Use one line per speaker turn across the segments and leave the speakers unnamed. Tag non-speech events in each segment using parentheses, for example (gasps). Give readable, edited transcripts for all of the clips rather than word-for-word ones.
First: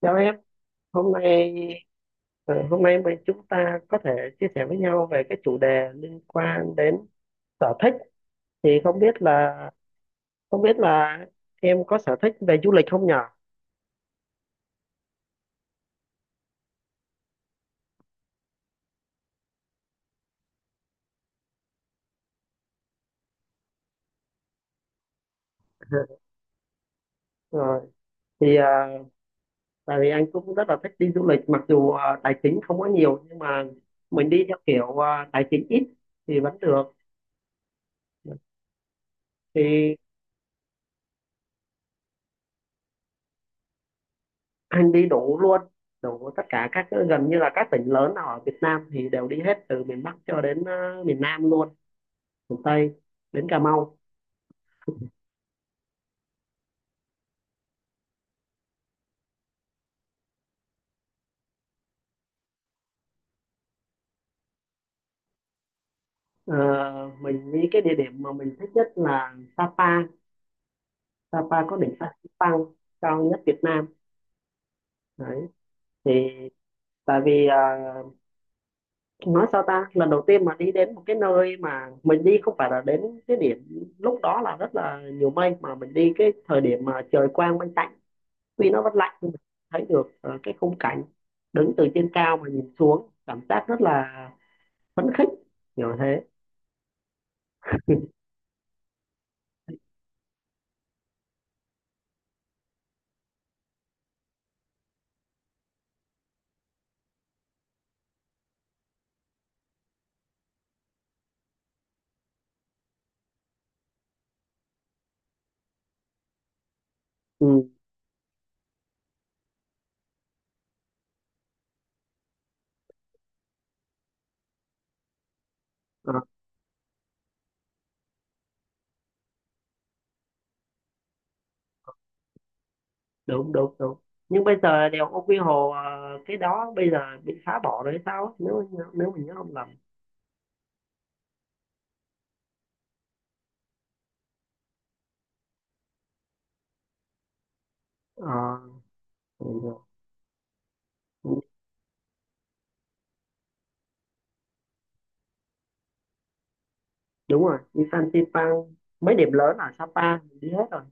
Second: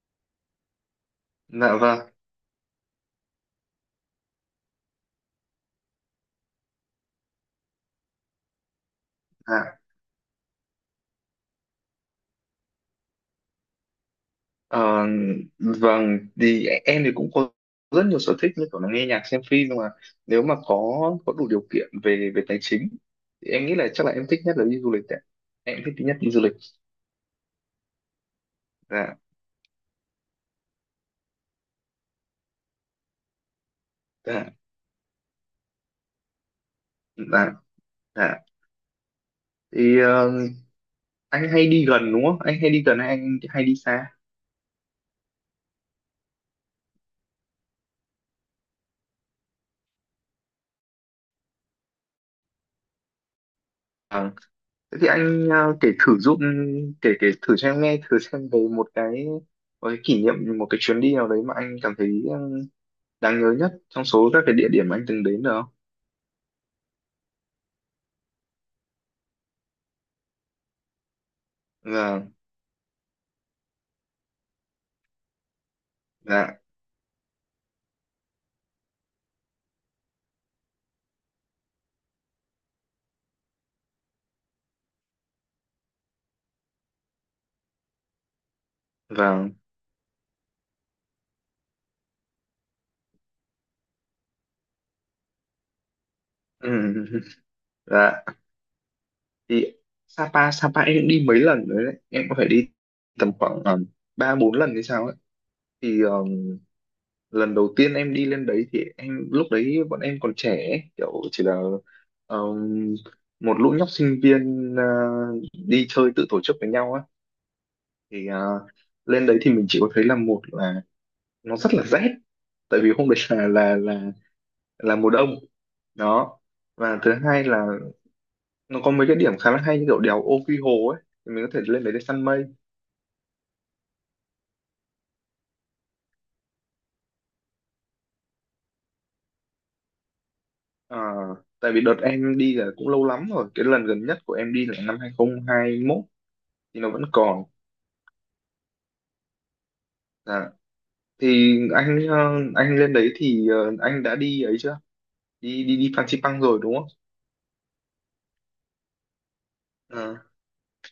Chào em, hôm nay
Dạ vâng,
hôm nay mình chúng ta có thể chia sẻ với nhau về cái chủ đề liên quan đến sở thích thì không biết là
dạ.
không biết là em có sở thích về du lịch không nhở?
Ờ, vâng, thì em thì cũng có rất nhiều sở thích như kiểu là nghe nhạc, xem phim, nhưng mà nếu mà có đủ điều kiện về về tài chính thì em nghĩ là chắc là em thích nhất là đi du lịch ạ. Em thích nhất đi
(laughs)
du lịch.
Rồi thì
Dạ,
tại vì anh cũng rất là thích đi du lịch mặc dù tài chính không có nhiều nhưng mà mình đi
dạ,
theo kiểu tài chính ít thì vẫn được.
dạ, dạ.
Thì
Thì ờ, Anh hay đi gần đúng không? Anh hay đi gần hay anh hay đi xa?
anh đi đủ luôn, đủ tất cả các, gần như là các tỉnh lớn ở Việt Nam thì đều đi hết, từ miền Bắc cho đến miền Nam luôn, miền Tây, đến Cà Mau.
Vâng. Thế thì anh kể thử giúp, kể kể thử cho em nghe thử xem về một cái kỷ niệm, một cái chuyến đi nào đấy mà anh cảm thấy đáng nhớ nhất trong số các cái địa điểm anh từng đến được không?
Ờ, mình nghĩ cái địa điểm mà mình thích nhất là Sapa. Sapa có đỉnh
Vâng,
Phan cao nhất Việt Nam đấy. Thì
dạ,
tại vì nói sao ta, lần đầu tiên mà đi đến một cái nơi mà mình đi không phải là đến cái điểm lúc đó là rất là nhiều mây, mà mình đi cái thời điểm mà trời quang mây tạnh, tuy nó vẫn lạnh nhưng mình
vâng,
thấy được cái khung cảnh, đứng từ trên cao mà nhìn xuống cảm giác rất là phấn khích, kiểu thế.
ừ, (laughs) dạ. Thì Sapa, em cũng đi mấy lần rồi đấy, em có phải đi tầm khoảng 3 4 lần hay sao ấy. Thì lần đầu tiên em đi lên đấy thì em lúc đấy bọn em còn trẻ ấy, kiểu chỉ là ờ, một lũ nhóc sinh viên, đi chơi tự tổ chức với nhau á.
Ừ.
Thì lên đấy thì mình chỉ có thấy là một là nó rất là rét, tại vì hôm đấy là là mùa đông
Ờ.
đó, và thứ hai là nó có mấy cái điểm khá là hay như kiểu đèo Ô Quy Hồ ấy, thì mình có thể lên đấy để săn mây.
Đúng đúng đúng, nhưng bây giờ đèo Ô Quy Hồ cái đó bây giờ bị phá bỏ rồi hay sao á, nếu nếu mình nhớ không lầm.
Ờ, tại vì đợt em đi là cũng lâu lắm rồi, cái lần gần nhất của em đi là năm 2021 thì nó vẫn còn.
Ờ, ừ,
Dạ. Thì anh lên đấy thì anh đã đi ấy chưa, đi đi đi Phan Xipang rồi đúng không?
đúng rồi, đi Fansipan, mấy điểm lớn ở
Ờ,
Sapa mình đi hết rồi.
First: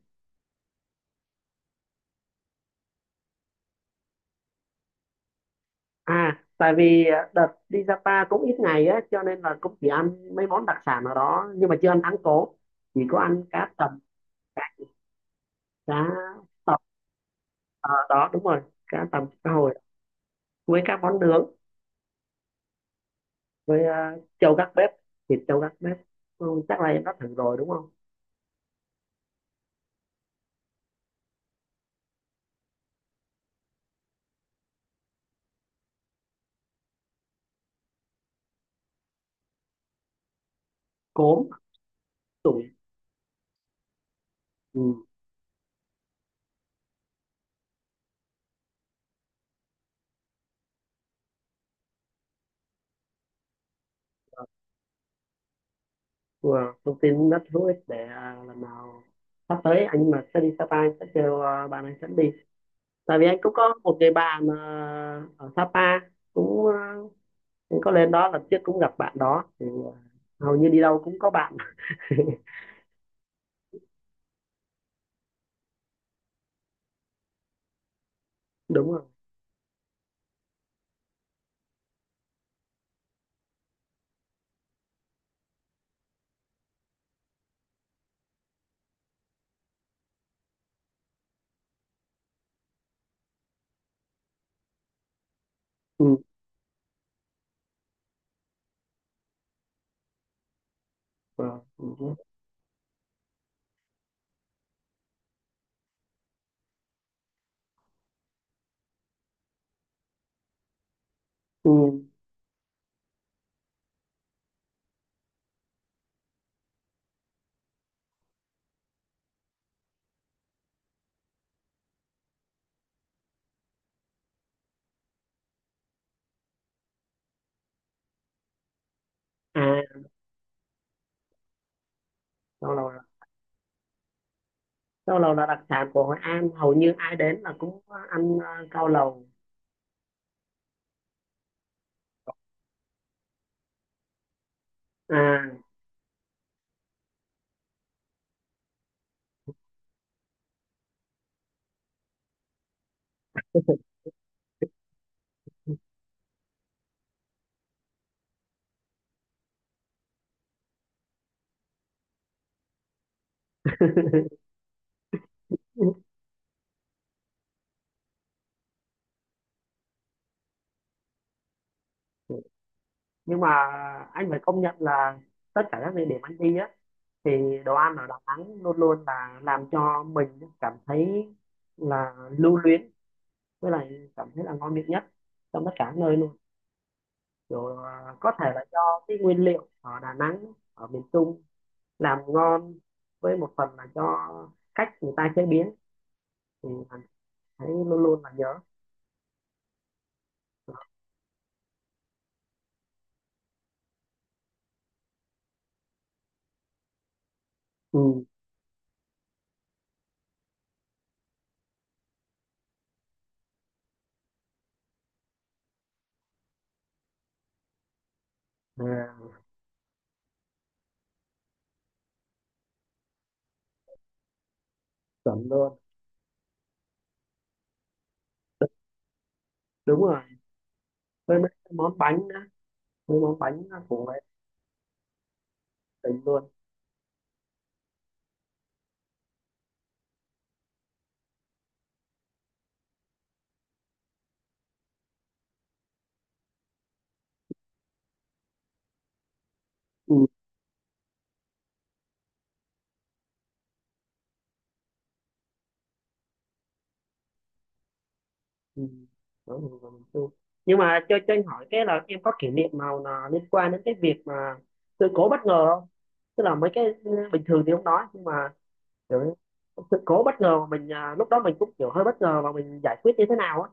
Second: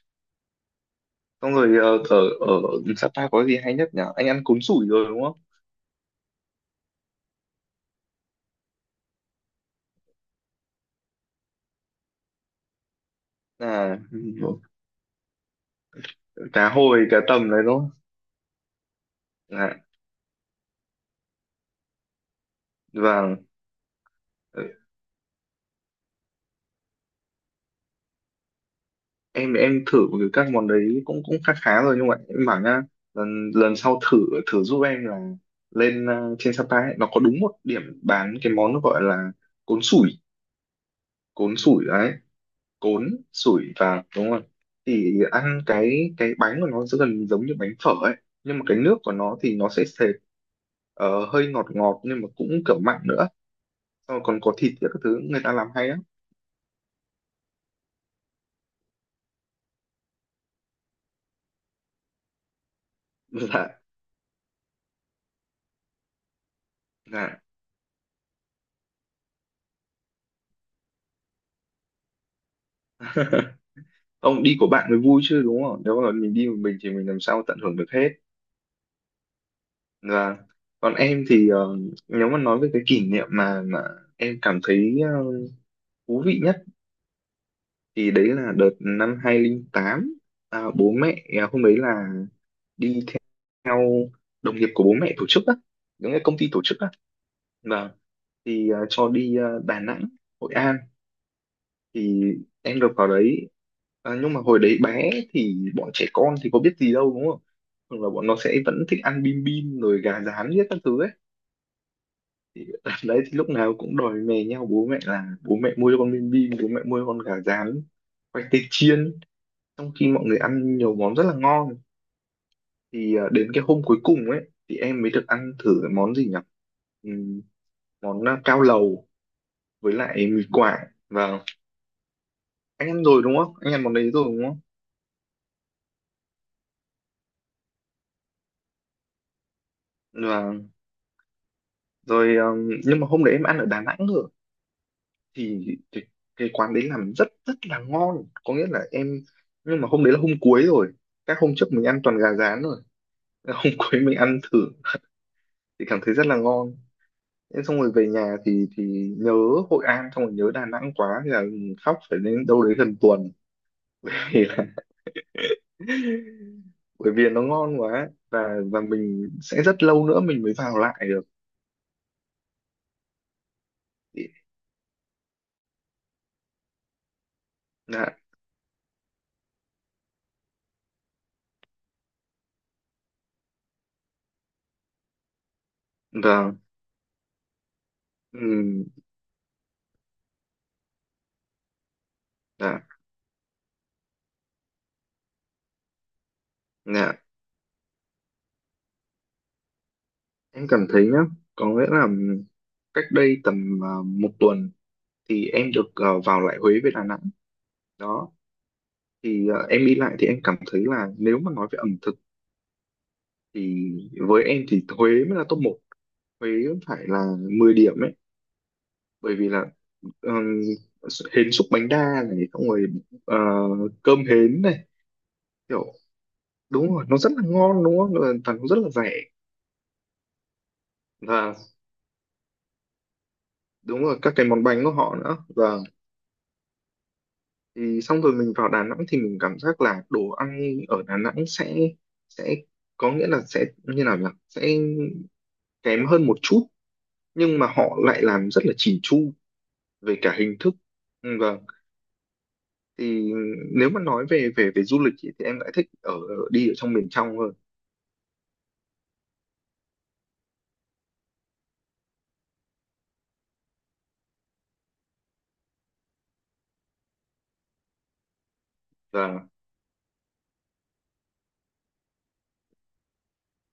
Xong rồi ờ, ở ở Sapa có gì hay nhất nhỉ, anh ăn cuốn sủi rồi đúng không?
À, tại vì đợt đi Sapa cũng ít ngày á cho nên là cũng chỉ ăn mấy món đặc sản ở đó, nhưng mà chưa ăn thắng cố, chỉ có ăn cá tầm,
À,
cá, cá
cá
tầm
hồi cá tầm đấy đúng không?
ở đó đúng rồi, cá tầm cá hồi
Dạ.
với các món nướng,
Vâng,
với trâu gác bếp, thịt trâu gác bếp. Ừ, chắc là em đã thử rồi đúng không.
em thử các món đấy cũng cũng khá khá rồi, nhưng mà em bảo nhá, lần lần sau thử, giúp em là lên trên Sapa ấy, nó có đúng một điểm bán cái món nó gọi là cốn sủi.
Cốm,
Cốn sủi đấy,
tụi.
cốn sủi, và đúng rồi.
Ừ.
Thì ăn cái bánh của nó sẽ gần giống như bánh phở ấy, nhưng mà cái nước của nó thì nó sẽ sệt, hơi ngọt ngọt nhưng mà cũng kiểu mặn nữa. Xong rồi còn có thịt các thứ người ta làm hay á.
Wow. Thông tin rất hữu ích để lần nào sắp tới anh mà sẽ đi Sapa anh sẽ kêu bạn anh dẫn đi. Tại vì anh cũng có một
(laughs)
người bạn ở Sapa, cũng
dạ
anh có lên đó lần trước cũng gặp bạn đó thì hầu như đi đâu cũng có bạn. (laughs)
dạ Ông đi của bạn mới vui chứ đúng không, nếu mà mình đi một mình thì mình làm sao tận hưởng được hết.
Đúng rồi.
Và còn em thì nếu mà nói về cái kỷ niệm mà em cảm thấy thú vị nhất, thì đấy là đợt năm 2008. Bố mẹ, hôm đấy là đi theo đồng nghiệp của bố mẹ tổ chức á, những cái
Ừ.
công ty tổ chức á, và thì cho đi Đà Nẵng, Hội An.
Wow. Ừ.
Thì em được vào đấy, à, nhưng mà hồi đấy bé thì bọn trẻ con thì có biết gì đâu đúng không, thường là bọn nó sẽ vẫn thích ăn bim bim rồi gà rán hết các thứ ấy.
Ừ.
Thì (laughs) ở đấy thì lúc nào cũng đòi mè nhau bố mẹ là bố mẹ mua cho con bim bim, bố mẹ mua cho con gà rán, khoai tây chiên, trong khi mọi người ăn nhiều món rất là ngon. Thì à, đến cái hôm cuối cùng ấy thì em mới được ăn thử cái món gì nhỉ, Ừm, món à, cao lầu với
À,
lại mì quảng. Và
cao
anh
lầu là,
ăn rồi đúng không, anh ăn món đấy rồi đúng
cao lầu là đặc sản của Hội An, hầu như ai đến là cũng ăn cao lầu.
không? Rồi nhưng mà hôm đấy em ăn ở Đà Nẵng rồi.
À.
Thì, thì Cái quán đấy làm rất rất là ngon, có nghĩa là em, nhưng mà hôm đấy là hôm cuối rồi, các hôm trước mình ăn toàn gà rán rồi. (laughs) Hôm cuối mình ăn thử thì cảm thấy rất là ngon. Thế xong rồi về nhà thì nhớ Hội An, xong rồi nhớ Đà Nẵng quá, thì là khóc phải đến đâu đấy gần tuần. (laughs) Thì là
Ừ.
bởi vì nó ngon quá, và mình sẽ rất lâu nữa mình mới vào lại được.
Nhưng mà anh phải công nhận là tất cả các địa điểm anh đi á thì đồ ăn ở
Dạ
Đà Nẵng luôn luôn là làm cho mình cảm thấy là lưu luyến, với lại cảm thấy là ngon miệng nhất trong tất cả nơi luôn.
vâng
Kiểu có
ừ,
thể là do cái nguyên liệu ở Đà Nẵng, ở miền Trung làm ngon,
dạ
với một phần là do cách người ta chế biến, thì mình
dạ
thấy luôn luôn là nhớ.
Em cảm thấy nhá, có nghĩa là cách đây tầm một tuần thì em được vào lại Huế với Đà Nẵng.
Ừ.
Đó, thì à, em đi lại thì em cảm thấy là nếu mà nói về ẩm thực thì với em thì Huế mới là top 1, Huế phải là 10 điểm ấy,
À,
bởi vì là ừm, hến xúc bánh đa này, xong rồi ờ, cơm hến này,
chuẩn luôn.
kiểu đúng rồi, nó rất là ngon đúng không? Và nó rất là rẻ.
Đúng rồi, với mấy
Và
cái món bánh nữa, với món bánh
đúng
của
rồi, các cái món bánh của họ nữa. Và
tỉnh luôn.
thì xong rồi mình vào Đà Nẵng thì mình cảm giác là đồ ăn ở Đà Nẵng sẽ có nghĩa là sẽ như nào nhỉ, sẽ kém hơn một chút, nhưng mà họ lại làm rất là chỉn chu về
Ừ.
cả hình thức. Ừ, vâng, thì nếu mà nói về về về du lịch ý, thì em lại thích đi ở trong miền trong hơn.
Ừ. Đó là vào miền Trung. Nhưng mà cho anh hỏi cái là em có kỷ niệm nào là liên quan đến cái việc mà sự cố bất ngờ không? Tức là mấy cái bình thường thì không nói, nhưng mà kiểu
Và
sự cố bất ngờ mà mình lúc đó mình cũng kiểu hơi bất ngờ và mình giải quyết như thế nào á.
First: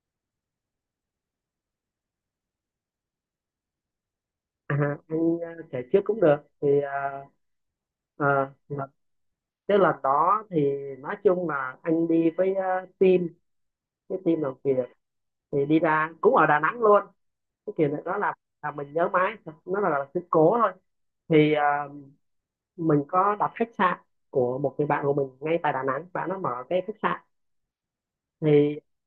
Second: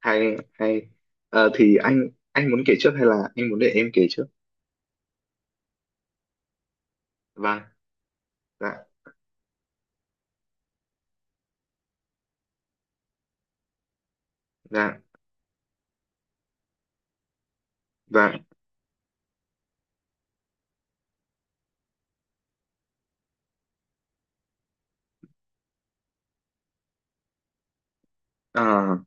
hay hay. Ờ, thì anh muốn kể trước hay là anh muốn để em kể trước?
À, anh kể trước cũng được. Thì
Vâng dạ
là cái lần đó thì nói chung là anh đi với team, cái team làm việc,
dạ
thì đi ra cũng ở Đà Nẵng luôn. Cái kiểu này đó
dạ
là mình nhớ mãi, nó là sự cố thôi. Thì mình có đặt khách sạn của một người bạn của mình ngay tại Đà Nẵng, bạn nó mở cái khách sạn. Thì
à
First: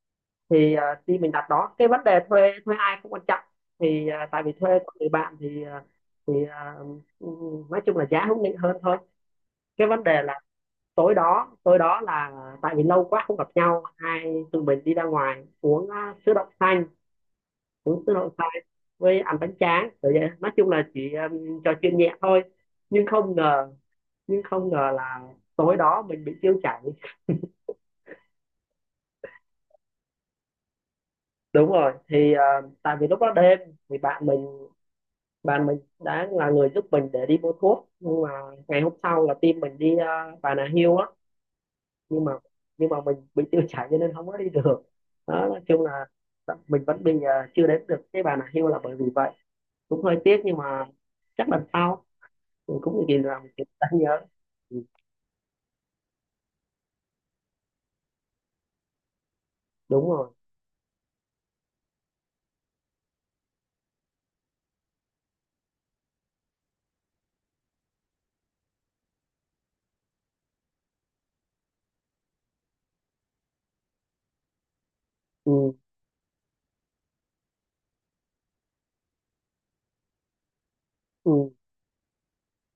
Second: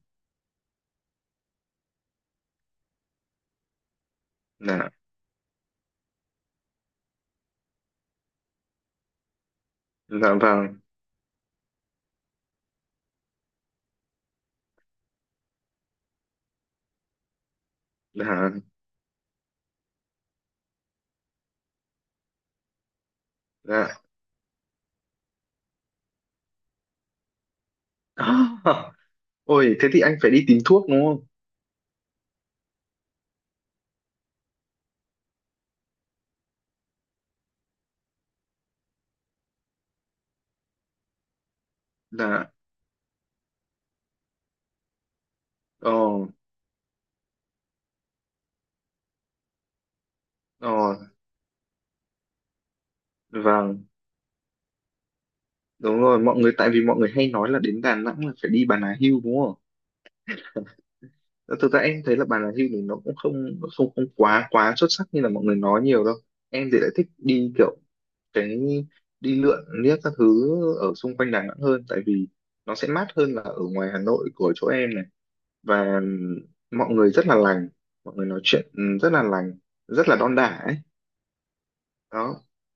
khi mình đặt đó cái vấn đề thuê, ai không quan trọng, thì tại vì thuê
dạ
của người bạn thì thì ờ, nói chung là giá hữu nghị hơn thôi. Cái vấn đề
dạ
là
vâng
tối đó, là tại vì lâu quá không gặp nhau, hai tụi mình đi ra ngoài uống sữa đậu xanh, uống sữa
dạ
đậu xanh với ăn bánh tráng rồi vậy, nói chung là chỉ trò chuyện nhẹ thôi. Nhưng không ngờ,
dạ
là tối đó mình bị tiêu chảy.
(laughs) (gasps) Ôi, thế thì anh phải đi tìm thuốc đúng không?
Đúng rồi, thì tại vì lúc đó đêm, thì bạn mình, đã là người giúp mình để đi mua thuốc. Nhưng mà ngày hôm sau là team mình đi Bà Nà Hills á, nhưng mà
Là,
mình bị tiêu chảy cho nên không có đi được. Đó, nói chung
ờ,
là mình vẫn bị chưa đến được cái Bà Nà Hills là bởi vì vậy, cũng hơi tiếc nhưng mà
ờ,
chắc lần sau. Mình cũng nhìn làm mình
vâng,
ta nhớ. Ừ,
đúng rồi, mọi người, tại vì mọi người hay nói là đến Đà Nẵng là phải đi Bà Nà Hills đúng không?
đúng rồi.
Ờ, thực ra em thấy là Bà Nà Hills thì nó cũng không không không quá quá xuất sắc như là mọi người nói nhiều đâu. Em thì lại thích đi kiểu cái đi lượn liếc các thứ ở xung quanh Đà Nẵng hơn, tại vì nó sẽ mát hơn là ở ngoài Hà Nội của chỗ em này.
Ừ,
Và mọi người rất là lành, mọi người nói chuyện, rất là lành, rất là đon đả ấy,
ừ.
đó.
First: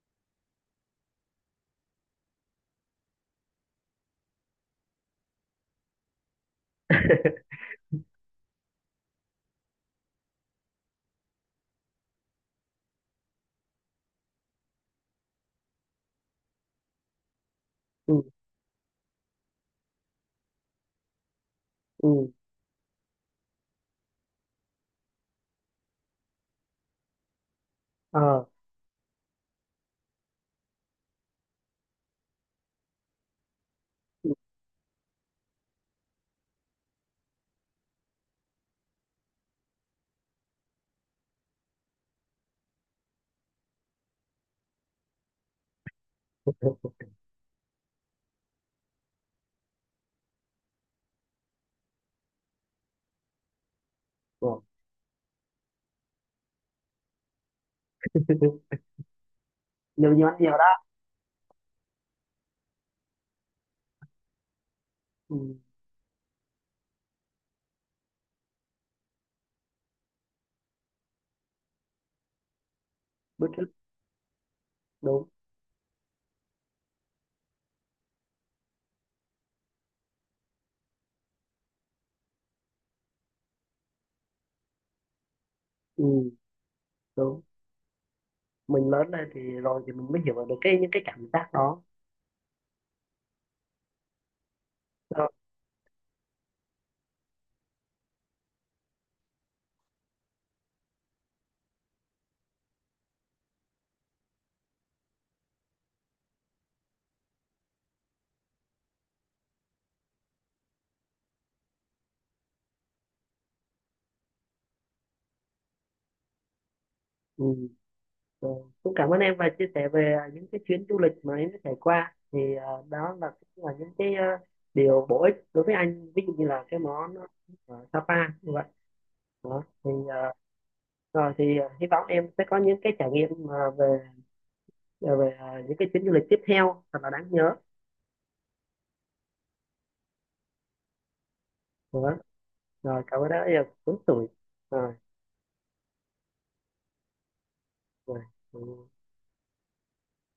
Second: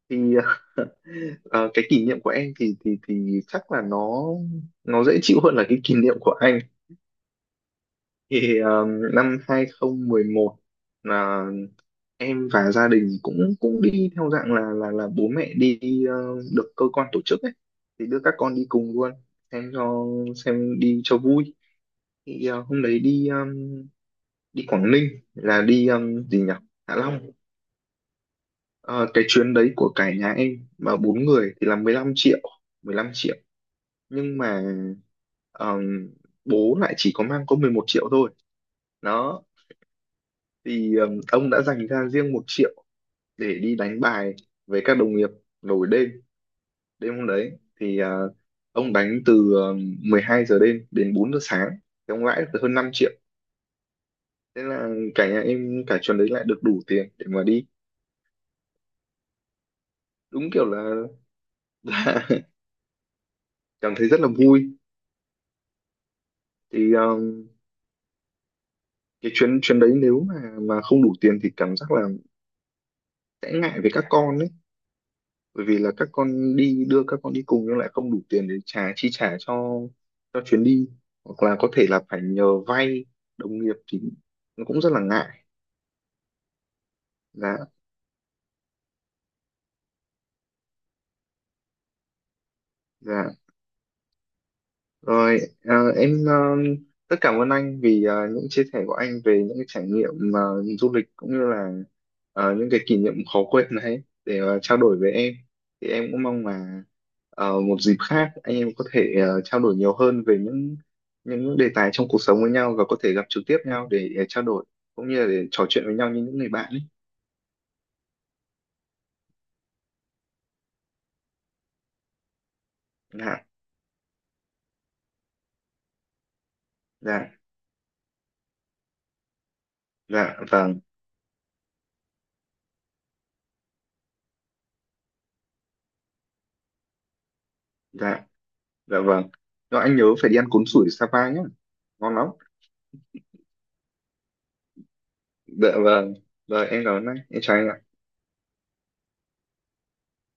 Thì (laughs) ờ, cái kỷ niệm của em thì chắc là nó dễ chịu hơn là cái kỷ niệm của anh.
(laughs)
Thì năm 2011 là em và gia đình cũng cũng đi theo dạng là bố mẹ đi ờ, được cơ quan tổ chức ấy, thì đưa
Ừ,
các con đi cùng luôn, xem cho xem đi cho vui.
ừ.
Thì hôm đấy đi đi Quảng Ninh, là đi ờ, gì nhỉ Hạ Long. Ờ, cái chuyến đấy của cả nhà em mà 4 người thì là 15 triệu, 15 triệu nhưng mà ờm, bố lại chỉ có mang có 11 triệu thôi đó. Thì ông đã dành ra riêng 1 triệu để đi đánh bài với các đồng nghiệp nổi đêm, đêm hôm đấy. Thì ông đánh từ 12 giờ đêm đến 4 giờ sáng, thì ông lãi được hơn 5 triệu.
Ờ.
Thế là cả nhà em cả trường đấy lại được đủ tiền để mà đi.
(laughs) Nhiều, nhiều ăn
Đúng
nhiều
kiểu
đó.
là, (laughs) là cảm thấy rất là vui.
Ừ.
Thì cái chuyến chuyến đấy nếu mà không đủ tiền thì cảm giác là
Bứt
sẽ
rứt.
ngại với các con ấy,
Đúng.
bởi vì là các con đi, đưa các con đi cùng nhưng lại không đủ tiền để trả chi trả cho chuyến đi, hoặc là có thể là phải nhờ vay đồng nghiệp, thì nó cũng rất là ngại.
Ừ. Đúng,
dạ
mình lớn lên thì rồi thì mình mới hiểu được cái những cái cảm giác đó.
dạ
Rồi.
Rồi, em rất cảm ơn anh vì những chia sẻ của anh về những cái trải nghiệm du lịch cũng như là những cái kỷ niệm khó quên đấy để trao đổi với em. Thì em cũng mong là một dịp khác anh em có thể trao đổi nhiều hơn về những đề tài trong cuộc sống với nhau, và có thể gặp trực tiếp nhau để trao đổi cũng như là để trò chuyện với nhau như những người bạn ấy.
Ừ. Rồi, cũng cảm ơn em và chia sẻ về những cái chuyến du lịch mà em đã trải qua thì đó là
Dạ,
cũng là những cái điều bổ ích đối với anh, ví dụ như là cái món
dạ,
ở Sapa như vậy đó. Thì
dạ, vâng,
rồi thì hy vọng em sẽ có những cái trải nghiệm mà về những cái chuyến du lịch tiếp theo thật là đáng nhớ.
dạ, dạ vâng. Rồi anh nhớ phải đi ăn cuốn sủi Sapa nhé,
Đó.
ngon lắm.
Rồi, cảm ơn đã rất là tuổi. Rồi.
Dạ vâng, rồi em cảm ơn anh, em chào anh ạ.
Rồi. Ừ.